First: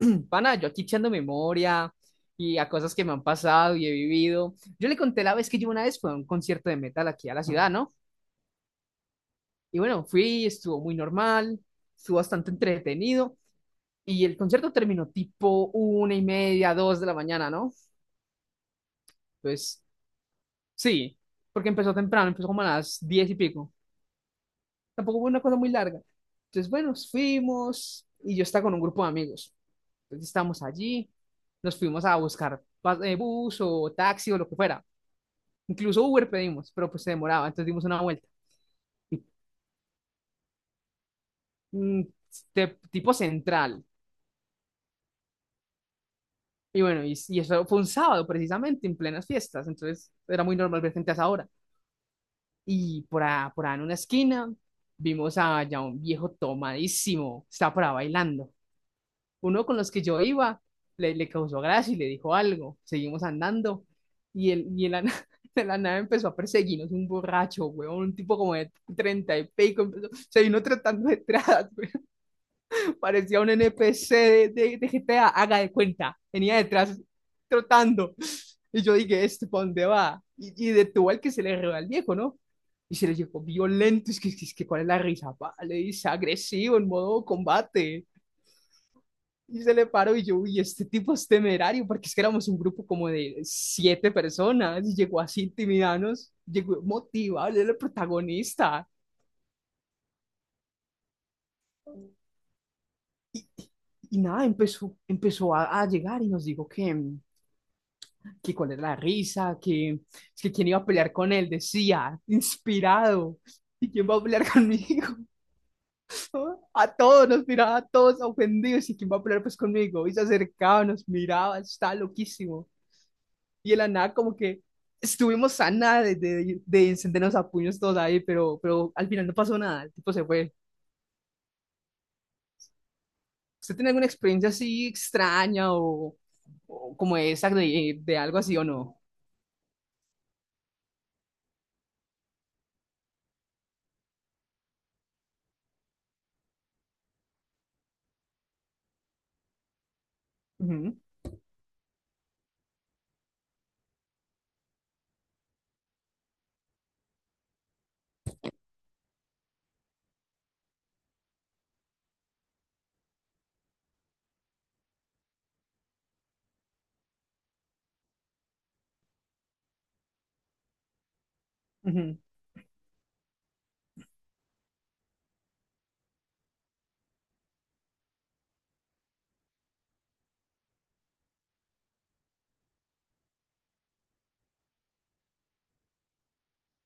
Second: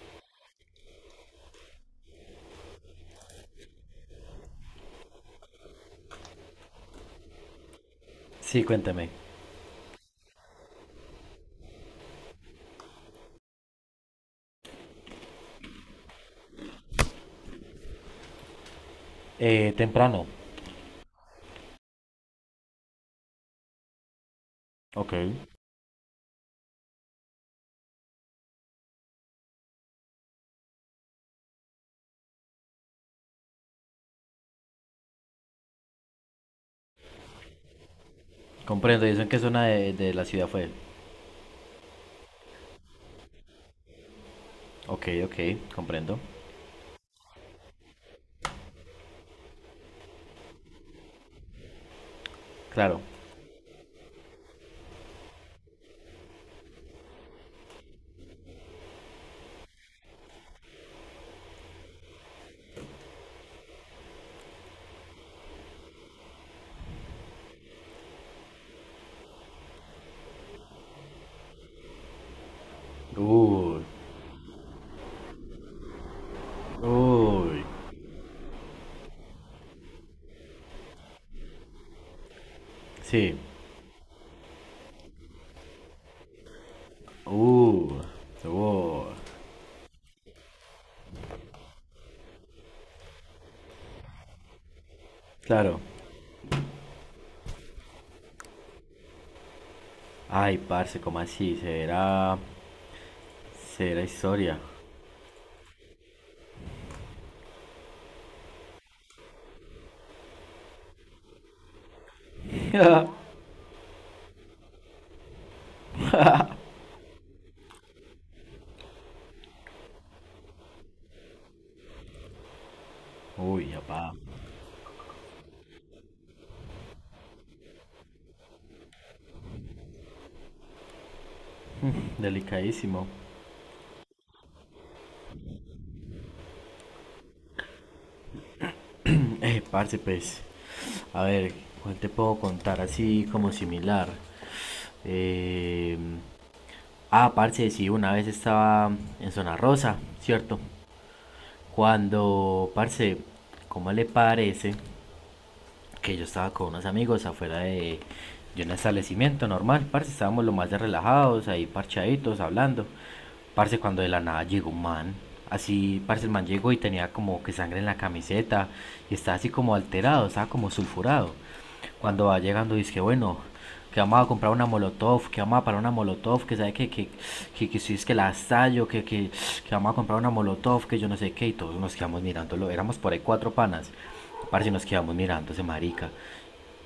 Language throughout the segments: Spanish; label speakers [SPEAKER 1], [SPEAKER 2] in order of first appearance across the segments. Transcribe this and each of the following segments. [SPEAKER 1] Pana, yo aquí echando memoria y a cosas que me han pasado y he vivido. Yo le conté la vez que yo una vez fui a un concierto de metal aquí a la ciudad, ¿no?
[SPEAKER 2] Sí, cuéntame.
[SPEAKER 1] Y bueno, fui, estuvo muy normal, estuvo bastante entretenido y el concierto terminó tipo una y media, dos de la mañana, ¿no? Pues
[SPEAKER 2] Temprano.
[SPEAKER 1] sí, porque empezó temprano, empezó como a las diez y pico.
[SPEAKER 2] Ok,
[SPEAKER 1] Tampoco fue una cosa muy larga. Entonces, bueno, fuimos y yo estaba con un grupo de amigos. Entonces estábamos allí, nos fuimos a buscar bus o taxi o lo que fuera. Incluso Uber pedimos, pero pues se demoraba, entonces dimos una vuelta.
[SPEAKER 2] comprendo. ¿Y
[SPEAKER 1] Y,
[SPEAKER 2] eso en qué zona de la ciudad fue?
[SPEAKER 1] mm, de tipo central.
[SPEAKER 2] Ok, ok, comprendo.
[SPEAKER 1] Y bueno, y eso fue un sábado precisamente, en plenas fiestas, entonces era muy normal ver gente a esa hora.
[SPEAKER 2] Claro.
[SPEAKER 1] Y por ahí en una esquina vimos a ya un viejo tomadísimo, estaba por ahí bailando. Uno con los que yo iba le causó gracia y le dijo algo. Seguimos andando y de la nave empezó a perseguirnos un borracho, weón, un tipo como de treinta y pico, se vino tratando detrás. Parecía un
[SPEAKER 2] Uy,
[SPEAKER 1] NPC de GTA, haga de cuenta. Venía detrás
[SPEAKER 2] uy,
[SPEAKER 1] trotando. Y yo dije, ¿este para dónde va? Y detuvo al que se le roba al viejo, ¿no? Y se le
[SPEAKER 2] sí.
[SPEAKER 1] llegó violento. ¿Cuál es la risa? ¿pa? Le dice agresivo, en modo
[SPEAKER 2] Uy,
[SPEAKER 1] combate.
[SPEAKER 2] uy,
[SPEAKER 1] Y se le paró y yo, uy, este tipo es temerario, porque es que éramos un grupo como de siete personas y llegó así
[SPEAKER 2] claro.
[SPEAKER 1] intimidanos, llegó motivado, él era el protagonista.
[SPEAKER 2] Ay, parce, ¿cómo así?
[SPEAKER 1] Y,
[SPEAKER 2] Será
[SPEAKER 1] y nada,
[SPEAKER 2] historia.
[SPEAKER 1] empezó a llegar y nos dijo que cuál era la risa, que es que quién iba a pelear con él, decía, inspirado. ¿Y quién va a pelear conmigo? A todos, nos miraba a todos ofendidos. ¿Y quién va a pelear pues conmigo? Y se acercaba, nos miraba, estaba loquísimo. Y
[SPEAKER 2] Uy,
[SPEAKER 1] de la
[SPEAKER 2] apá,
[SPEAKER 1] nada como que estuvimos a nada de, de encendernos a puños todos ahí, pero al final no pasó nada, el tipo se fue.
[SPEAKER 2] delicadísimo.
[SPEAKER 1] ¿Usted tiene alguna experiencia así extraña o como esa de algo así o no?
[SPEAKER 2] Parce, pues, a ver, ¿cuál te puedo contar así como similar? Eh, Ah, parce, sí, una vez estaba en Zona Rosa, ¿cierto?
[SPEAKER 1] Ujú,
[SPEAKER 2] Cuando, parce, ¿cómo le parece que yo estaba con unos amigos afuera de un establecimiento normal, parce, estábamos lo más de relajados, ahí parchaditos, hablando? Parce, cuando de la nada llegó un man, así, parce, el man llegó y tenía como que sangre en la camiseta y estaba así como alterado, estaba como sulfurado.
[SPEAKER 1] ujú,
[SPEAKER 2] Cuando va llegando dice que bueno, que vamos a comprar una molotov, que vamos a parar una molotov, que sabe que si es que la estallo, que vamos a comprar una molotov, que yo no sé qué, y todos nos quedamos mirándolo, éramos por ahí cuatro panas. Parce, nos quedamos mirando ese marica.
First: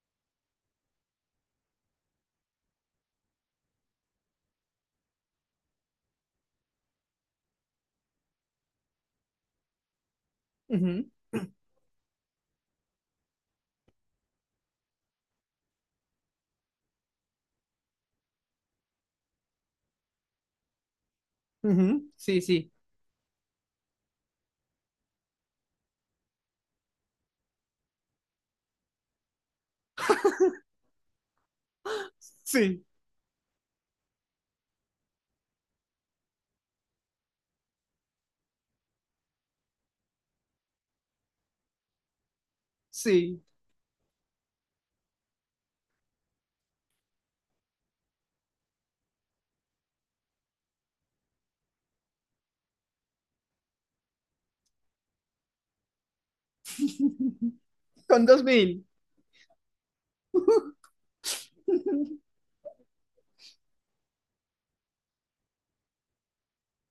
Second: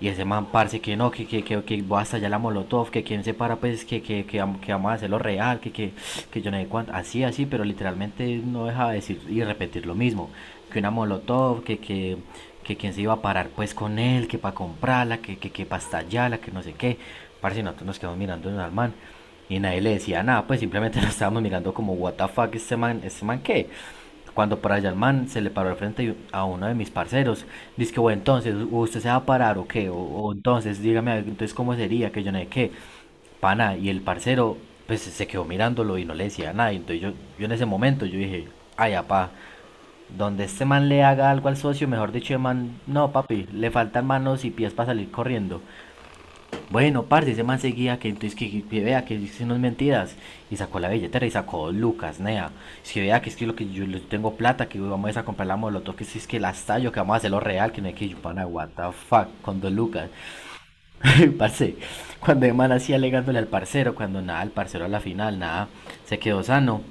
[SPEAKER 2] Y ese man, parce, que no, que voy hasta allá la molotov, que quien se para, pues, que vamos a hacerlo real, que yo no sé cuánto. Así, así, pero literalmente no deja de decir y repetir lo mismo. Que una
[SPEAKER 1] ujú,
[SPEAKER 2] molotov, Que quien se iba a parar, pues, con él, que para comprarla, que para estallarla, que no sé qué. Parce, nosotros nos quedamos mirando al man. Y nadie le decía nada, pues simplemente nos estábamos mirando como,
[SPEAKER 1] ujú.
[SPEAKER 2] what the
[SPEAKER 1] Sí,
[SPEAKER 2] fuck,
[SPEAKER 1] sí.
[SPEAKER 2] este man qué. Cuando por allá el man se le paró al frente a uno de mis parceros, dice que, bueno, entonces, ¿usted se va a parar o qué? O entonces, dígame, a ver, entonces, ¿cómo sería? Que yo no sé qué,
[SPEAKER 1] Sí,
[SPEAKER 2] pana, y el parcero, pues, se quedó mirándolo y no le decía nada, y entonces yo en ese momento, yo dije, ay, apá, donde este man le haga algo al socio, mejor dicho, el man, no,
[SPEAKER 1] sí.
[SPEAKER 2] papi, le faltan manos y pies para salir corriendo. Bueno, parce, ese man seguía que entonces vea que hice unas mentiras y sacó la billetera y sacó dos lucas, nea. Si vea que es que lo que yo le tengo plata, que vamos a comprar la molotov, que si es que la estallo, que vamos a hacerlo real, que no hay que yo,
[SPEAKER 1] Con dos
[SPEAKER 2] pana, what
[SPEAKER 1] mil.
[SPEAKER 2] the fuck, con dos lucas. Parce, cuando el man así alegándole al parcero, cuando nada, el parcero a la final, nada, se quedó sano.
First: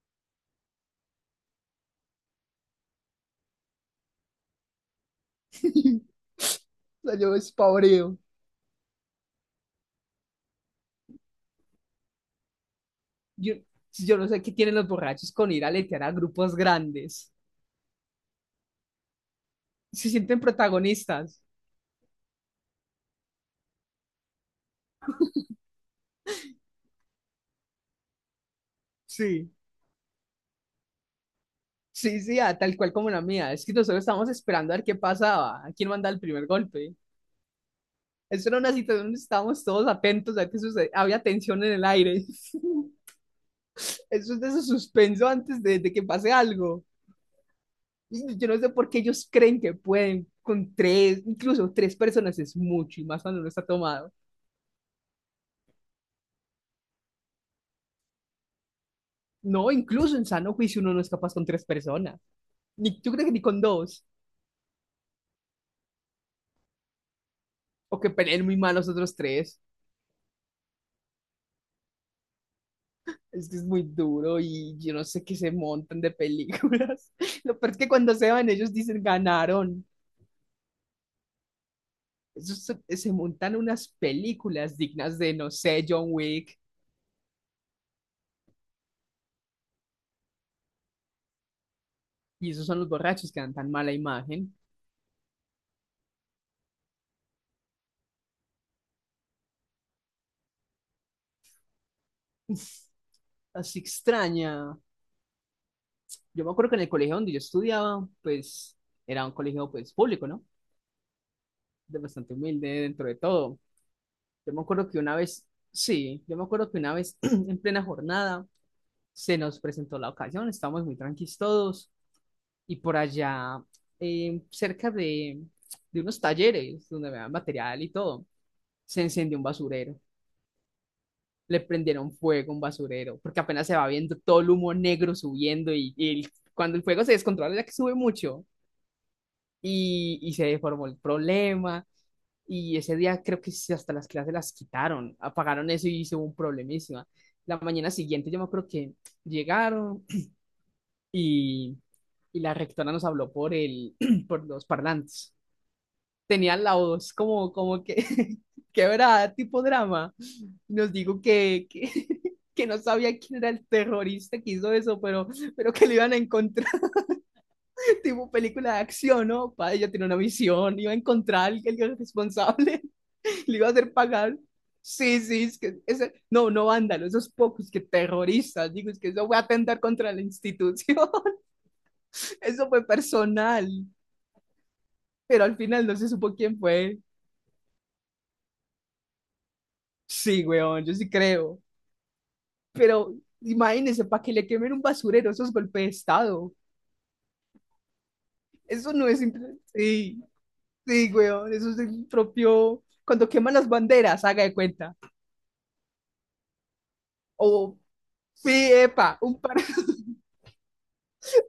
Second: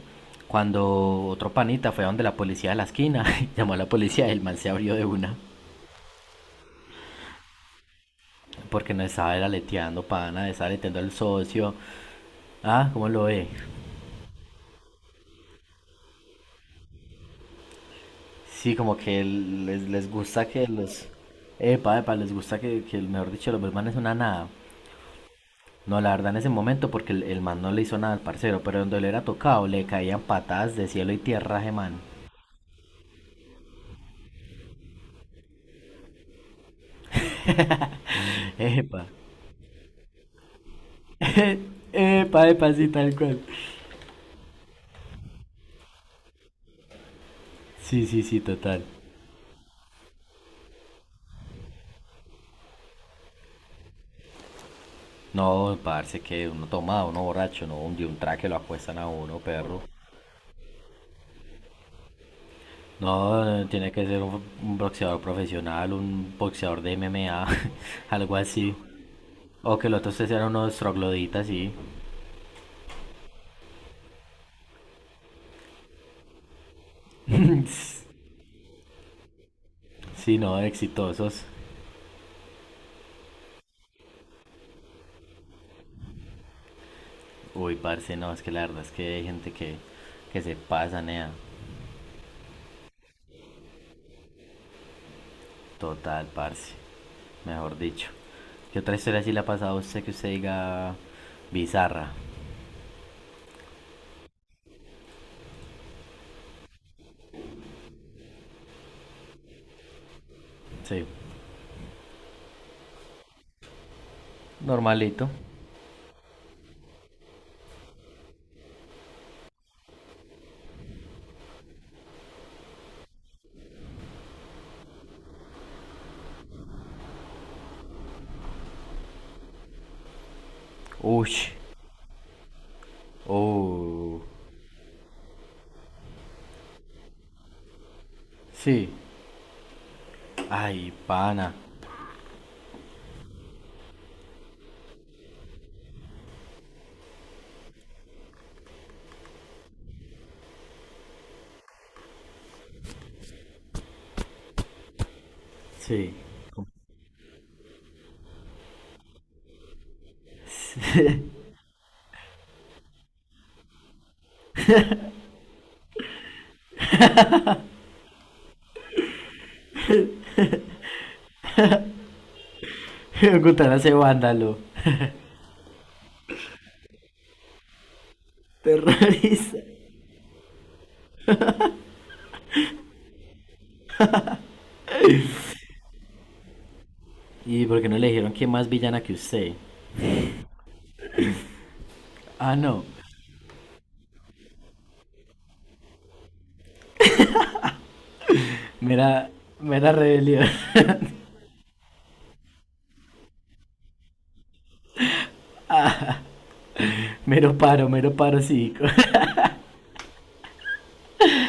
[SPEAKER 2] Cuando otro panita fue a donde la policía de la esquina, llamó a la policía y el man se abrió de una,
[SPEAKER 1] Salió despavoreo.
[SPEAKER 2] porque no estaba era leteando, pana, estaba leteando al socio. Ah, ¿cómo lo ve?
[SPEAKER 1] Yo, yo no sé qué tienen los borrachos con ir a letear a grupos grandes.
[SPEAKER 2] Sí, como que les
[SPEAKER 1] Se sienten
[SPEAKER 2] gusta que los...
[SPEAKER 1] protagonistas.
[SPEAKER 2] Epa, epa, les gusta que mejor dicho, los man es una nada. No, la verdad en ese momento porque el man no le hizo nada al parcero, pero donde le era
[SPEAKER 1] Sí,
[SPEAKER 2] tocado le caían patadas de cielo y tierra a ese man.
[SPEAKER 1] sí, sí, ah, tal cual como la mía. Es que nosotros estábamos esperando a ver qué pasaba, a quién manda el primer golpe. Eso era una
[SPEAKER 2] Epa.
[SPEAKER 1] situación donde estábamos todos atentos a ver qué sucede. Había tensión en el aire.
[SPEAKER 2] Epa, epa, sí, tal cual.
[SPEAKER 1] Eso es de ese suspenso antes de que pase algo.
[SPEAKER 2] Sí, sí, sí,
[SPEAKER 1] Yo no sé
[SPEAKER 2] total.
[SPEAKER 1] por qué ellos creen que pueden con tres, incluso tres personas es mucho y más cuando uno está tomado.
[SPEAKER 2] No, parce, que uno tomado, uno borracho, no, un, de un traque lo acuestan a uno,
[SPEAKER 1] No,
[SPEAKER 2] perro.
[SPEAKER 1] incluso en sano juicio uno no es capaz con tres personas. Ni, ¿tú crees que ni con
[SPEAKER 2] No, tiene que
[SPEAKER 1] dos?
[SPEAKER 2] ser un boxeador profesional, un boxeador de MMA,
[SPEAKER 1] O que
[SPEAKER 2] algo
[SPEAKER 1] peleen muy mal
[SPEAKER 2] así.
[SPEAKER 1] los otros tres.
[SPEAKER 2] O que los otros tres eran unos trogloditas, sí.
[SPEAKER 1] Es que es muy duro y yo no sé qué se montan de películas. Lo peor es que cuando se van ellos dicen ganaron.
[SPEAKER 2] Sí, no, exitosos.
[SPEAKER 1] Esos se, se montan unas películas dignas de, no sé, John Wick.
[SPEAKER 2] Uy, parce, no, es que la verdad es que hay gente que se pasa, nea.
[SPEAKER 1] Y esos son los borrachos que dan tan mala imagen.
[SPEAKER 2] Total, parce. Mejor dicho. ¿Qué otra historia sí le ha pasado a usted que usted diga bizarra?
[SPEAKER 1] Uf, así extraña. Yo me acuerdo que en el colegio donde yo estudiaba, pues era un colegio pues público, ¿no?
[SPEAKER 2] Sí.
[SPEAKER 1] De bastante humilde dentro de todo. Yo me acuerdo que una
[SPEAKER 2] Normalito.
[SPEAKER 1] vez, sí, yo me acuerdo que una vez en plena jornada se nos presentó la ocasión, estábamos muy tranquilos todos y por allá cerca de unos talleres donde me dan material y todo, se encendió un basurero.
[SPEAKER 2] Ush.
[SPEAKER 1] Le prendieron fuego a un basurero, porque apenas se va viendo
[SPEAKER 2] Oh.
[SPEAKER 1] todo el humo negro subiendo y, cuando el fuego se descontrola, ya que sube mucho,
[SPEAKER 2] Sí.
[SPEAKER 1] y se deformó
[SPEAKER 2] Ay,
[SPEAKER 1] el
[SPEAKER 2] pana.
[SPEAKER 1] problema. Y ese día creo que sí, hasta las clases las quitaron, apagaron eso y hizo un problemísima. La mañana siguiente yo me acuerdo que llegaron y, y la rectora nos habló por, el, por los parlantes.
[SPEAKER 2] Sí.
[SPEAKER 1] Tenían la voz como, como que quebrada, tipo drama. Nos dijo que no sabía quién era el terrorista que hizo eso, pero que lo iban a encontrar. Tipo película de acción, ¿no? Para ella tiene una misión, iba a encontrar al responsable, le iba a
[SPEAKER 2] Gutana hace
[SPEAKER 1] hacer pagar.
[SPEAKER 2] vándalo.
[SPEAKER 1] Sí, sí, es que ese, no, no vándalo, esos pocos que terroristas, digo, es que eso voy a
[SPEAKER 2] Terrorista.
[SPEAKER 1] atentar contra la institución, eso fue personal, pero al final no se supo quién fue.
[SPEAKER 2] ¿Y por qué no le dijeron que más villana que usted?
[SPEAKER 1] Sí, weón, yo sí creo,
[SPEAKER 2] Ah, no.
[SPEAKER 1] pero imagínense, para que le quemen un basurero, esos golpes de Estado, eso no es,
[SPEAKER 2] Mera, mera
[SPEAKER 1] sí,
[SPEAKER 2] rebelión.
[SPEAKER 1] sí, weón, eso es el propio, cuando queman las banderas, haga de cuenta. O,
[SPEAKER 2] Mero paro
[SPEAKER 1] sí,
[SPEAKER 2] cívico.
[SPEAKER 1] epa, un par,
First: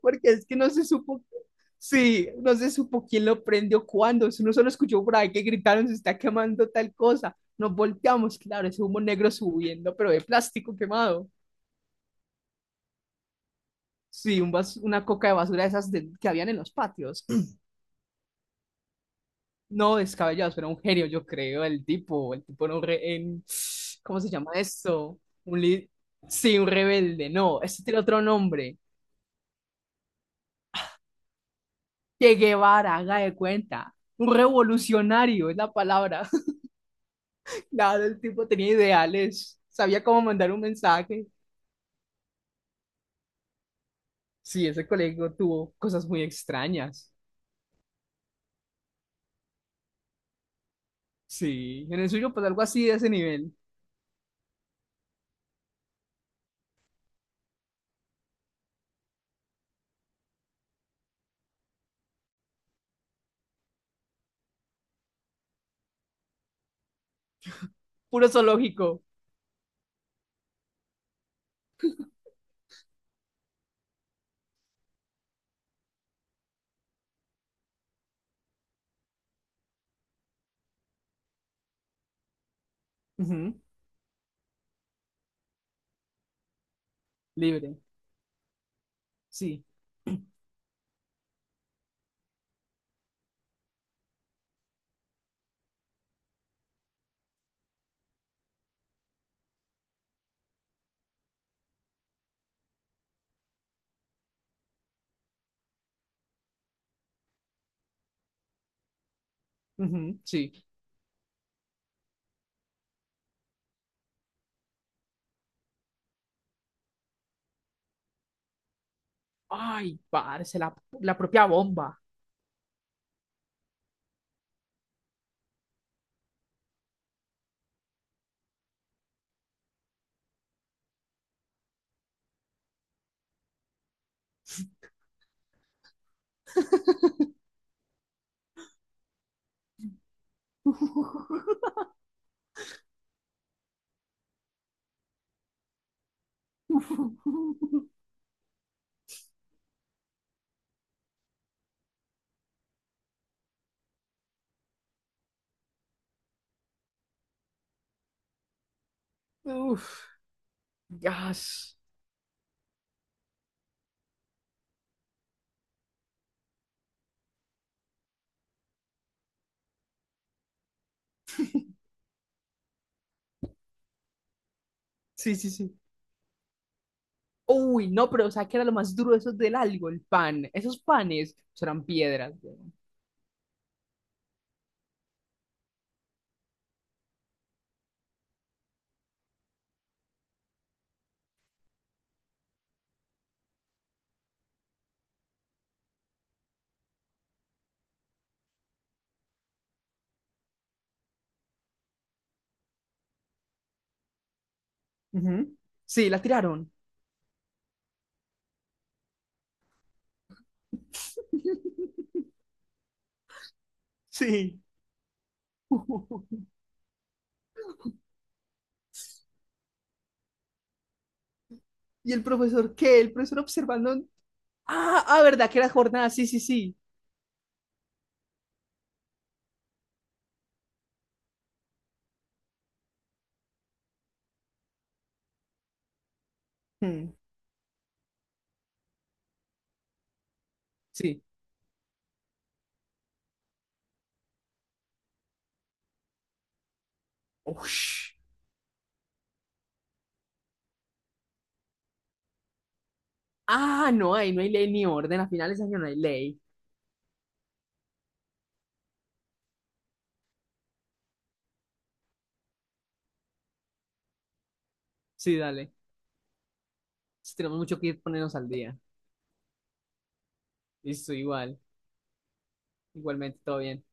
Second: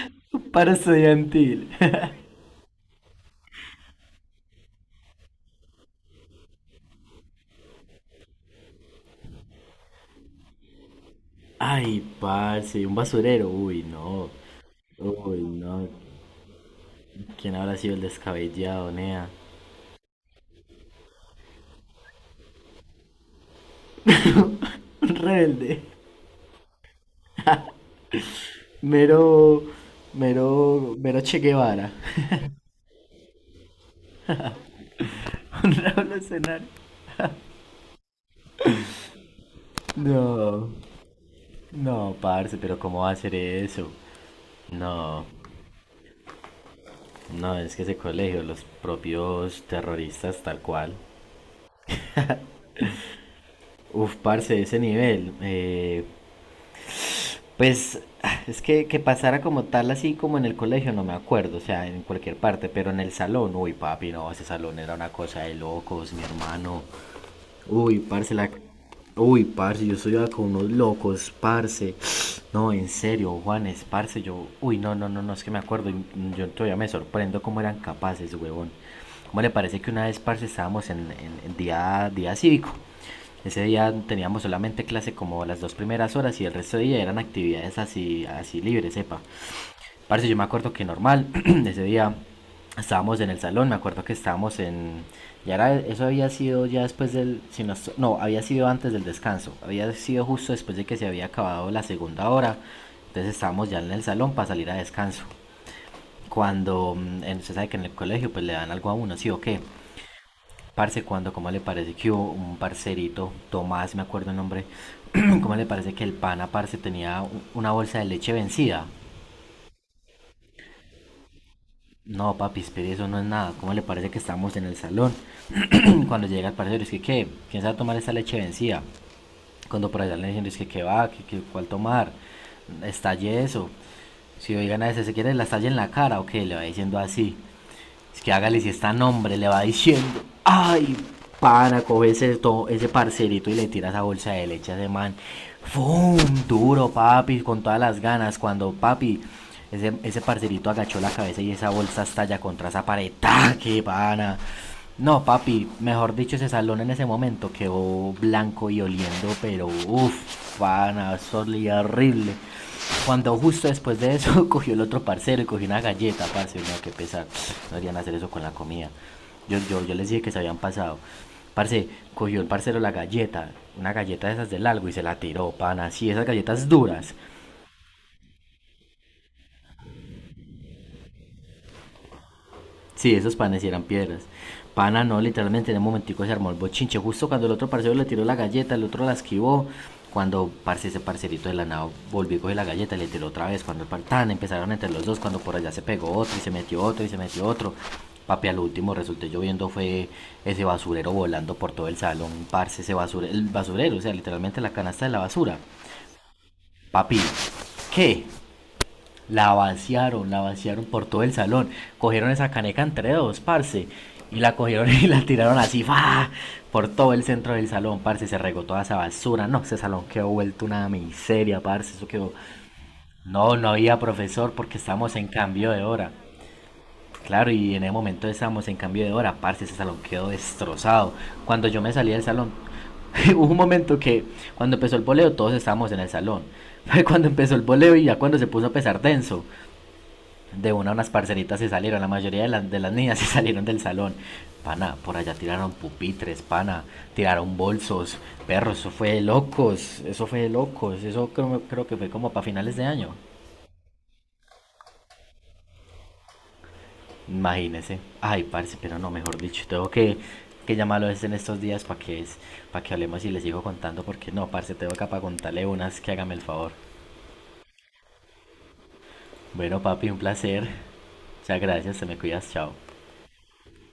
[SPEAKER 1] porque es que no
[SPEAKER 2] Paro
[SPEAKER 1] se supo,
[SPEAKER 2] estudiantil.
[SPEAKER 1] sí, no se supo quién lo prendió cuándo. Eso uno solo escuchó por ahí que gritaron, se está quemando tal cosa. Nos volteamos, claro, ese humo negro subiendo, pero de plástico quemado.
[SPEAKER 2] Ay, parce, un basurero. Uy, no.
[SPEAKER 1] Sí, una coca de
[SPEAKER 2] Uy,
[SPEAKER 1] basura de
[SPEAKER 2] no.
[SPEAKER 1] esas que habían en los patios.
[SPEAKER 2] ¿Quién habrá sido el descabellado, nea?
[SPEAKER 1] No descabellados, pero un genio, yo creo, el tipo no re- en, ¿cómo se llama
[SPEAKER 2] Un
[SPEAKER 1] esto? Un
[SPEAKER 2] rebelde.
[SPEAKER 1] li- sí, un rebelde, no, este tiene otro nombre.
[SPEAKER 2] Mero, mero, mero Che Guevara.
[SPEAKER 1] Che Guevara, haga de cuenta. Un revolucionario es
[SPEAKER 2] Un
[SPEAKER 1] la palabra.
[SPEAKER 2] revolucionario.
[SPEAKER 1] Claro, el tipo tenía ideales, sabía cómo mandar un
[SPEAKER 2] No,
[SPEAKER 1] mensaje.
[SPEAKER 2] no, parce, pero ¿cómo va a hacer eso?
[SPEAKER 1] Sí, ese
[SPEAKER 2] No,
[SPEAKER 1] colegio tuvo cosas muy extrañas.
[SPEAKER 2] no, es que ese colegio, los propios terroristas tal cual.
[SPEAKER 1] Sí, en el suyo, pues algo así de ese nivel.
[SPEAKER 2] Uf, parce, ese nivel. Pues es que pasara como tal así como en el colegio, no me acuerdo, o sea, en cualquier parte, pero en el salón, uy, papi, no, ese salón era una cosa de locos, mi hermano. Uy,
[SPEAKER 1] Puro
[SPEAKER 2] parce, la...
[SPEAKER 1] zoológico.
[SPEAKER 2] Uy, parce, yo estudiaba con unos locos, parce. No, en serio, Juanes, parce, yo... Uy, no, no, no, no, es que me acuerdo, yo todavía me sorprendo cómo eran capaces, huevón. ¿Cómo le parece que una vez, parce, estábamos en día, día cívico?
[SPEAKER 1] Ujú,
[SPEAKER 2] Ese día teníamos solamente clase como las dos primeras horas y el resto de día eran actividades
[SPEAKER 1] libre.
[SPEAKER 2] así libres, sepa.
[SPEAKER 1] Sí.
[SPEAKER 2] Parce, yo me acuerdo que normal, ese día estábamos en el salón, me acuerdo que estábamos en... Ya era, eso había sido ya después del... No, había sido antes del descanso, había sido justo después de que se había acabado la segunda hora, entonces estábamos ya en el salón para salir a descanso. Cuando, usted sabe que en el colegio pues le dan algo a uno, sí o qué.
[SPEAKER 1] Ujú, sí.
[SPEAKER 2] Parce, cuando, ¿cómo le parece que hubo un parcerito, Tomás, me acuerdo el nombre, ¿cómo le parece que el pana, parce, tenía una bolsa de leche vencida?
[SPEAKER 1] Ay, parce, la propia bomba.
[SPEAKER 2] No, papi, espere, eso no es nada. ¿Cómo le parece que estamos en el salón? Cuando llega el parcero, es que, ¿qué? ¿Quién sabe tomar esa leche vencida? Cuando por allá le dicen, es que, ¿qué va? ¿Cuál tomar? Estalle eso. Si oigan a ese, se quiere la estalle en la cara o qué, le va diciendo así. Es que hágale si está nombre, le va diciendo. Ay, pana, coge ese, ese parcerito y le tira esa bolsa de leche a ese man. ¡Fum! Duro, papi, con todas las ganas. Cuando papi, ese parcerito agachó la cabeza y esa bolsa estalla contra esa pared. ¡Ah, ¡Qué pana! No, papi, mejor dicho, ese salón en ese momento quedó blanco y oliendo, pero
[SPEAKER 1] Uf,
[SPEAKER 2] uff, pana, eso
[SPEAKER 1] gas.
[SPEAKER 2] olía horrible. Cuando justo después de eso cogió el otro parcero y cogió una galleta, parce, no, qué pesar, no deberían hacer eso con la comida. Yo les dije que se habían pasado. Parce, cogió el parcero la galleta, una galleta de esas del algo y se la
[SPEAKER 1] Sí,
[SPEAKER 2] tiró,
[SPEAKER 1] sí, sí.
[SPEAKER 2] pana, así, esas galletas duras.
[SPEAKER 1] Uy, no, pero o sea, que era lo más duro de esos del algo, el pan. Esos panes pues, eran piedras. Weón.
[SPEAKER 2] Sí, esos panes sí eran piedras. Pana no, literalmente en un momentico se armó el bochinche. Justo cuando el otro parcero le tiró la galleta, el otro la esquivó. Cuando parce, ese parcerito de la nao volvió a coger la galleta, le tiró otra vez. Cuando tan empezaron entre los dos, cuando por allá se pegó otro y se metió otro y se metió otro. Papi, al último resulté yo viendo fue ese basurero volando por todo el salón. Parce, el basurero, o sea, literalmente la canasta de la
[SPEAKER 1] Ujú.
[SPEAKER 2] basura.
[SPEAKER 1] Sí, la tiraron.
[SPEAKER 2] Papi, ¿qué? La vaciaron por todo el salón. Cogieron esa caneca entre dos, parce. Y la
[SPEAKER 1] Sí.
[SPEAKER 2] cogieron y la tiraron así, ¡fa! Por todo el centro del salón, parce. Se regó toda esa basura. No, ese salón quedó vuelto una miseria, parce. Eso
[SPEAKER 1] ¿Y el
[SPEAKER 2] quedó.
[SPEAKER 1] profesor qué? El profesor
[SPEAKER 2] No, no
[SPEAKER 1] observando.
[SPEAKER 2] había profesor porque
[SPEAKER 1] Ah,
[SPEAKER 2] estábamos
[SPEAKER 1] ah,
[SPEAKER 2] en
[SPEAKER 1] verdad, que era
[SPEAKER 2] cambio de
[SPEAKER 1] jornada.
[SPEAKER 2] hora.
[SPEAKER 1] Sí, sí, sí.
[SPEAKER 2] Claro, y en ese momento estábamos en cambio de hora, parce. Ese salón quedó destrozado. Cuando yo me salí del salón, hubo un momento que cuando empezó el voleo todos estábamos en el salón.
[SPEAKER 1] Mm.
[SPEAKER 2] Cuando empezó el voleo y ya cuando se puso a pesar denso, de una unas
[SPEAKER 1] Sí.
[SPEAKER 2] parceritas se salieron, la mayoría de las niñas se salieron del salón. Pana, por allá tiraron pupitres, pana, tiraron
[SPEAKER 1] Ush.
[SPEAKER 2] bolsos, perros, eso fue de locos, eso fue de locos, eso creo, creo que fue como para finales de año.
[SPEAKER 1] Ah, no, ahí no hay ley ni orden. A finales de año no hay ley.
[SPEAKER 2] Imagínese. Ay, parce, pero no, mejor dicho, tengo que llamarlo es en estos días para que, es, para que hablemos y les sigo contando, porque no, parce, tengo acá para
[SPEAKER 1] Sí,
[SPEAKER 2] contarle
[SPEAKER 1] dale.
[SPEAKER 2] unas que hágame el favor.
[SPEAKER 1] Sí, tenemos mucho que ponernos al día.
[SPEAKER 2] Bueno, papi, un placer.
[SPEAKER 1] Listo, igual.
[SPEAKER 2] Muchas gracias, te me cuidas, chao.
[SPEAKER 1] Igualmente, todo bien.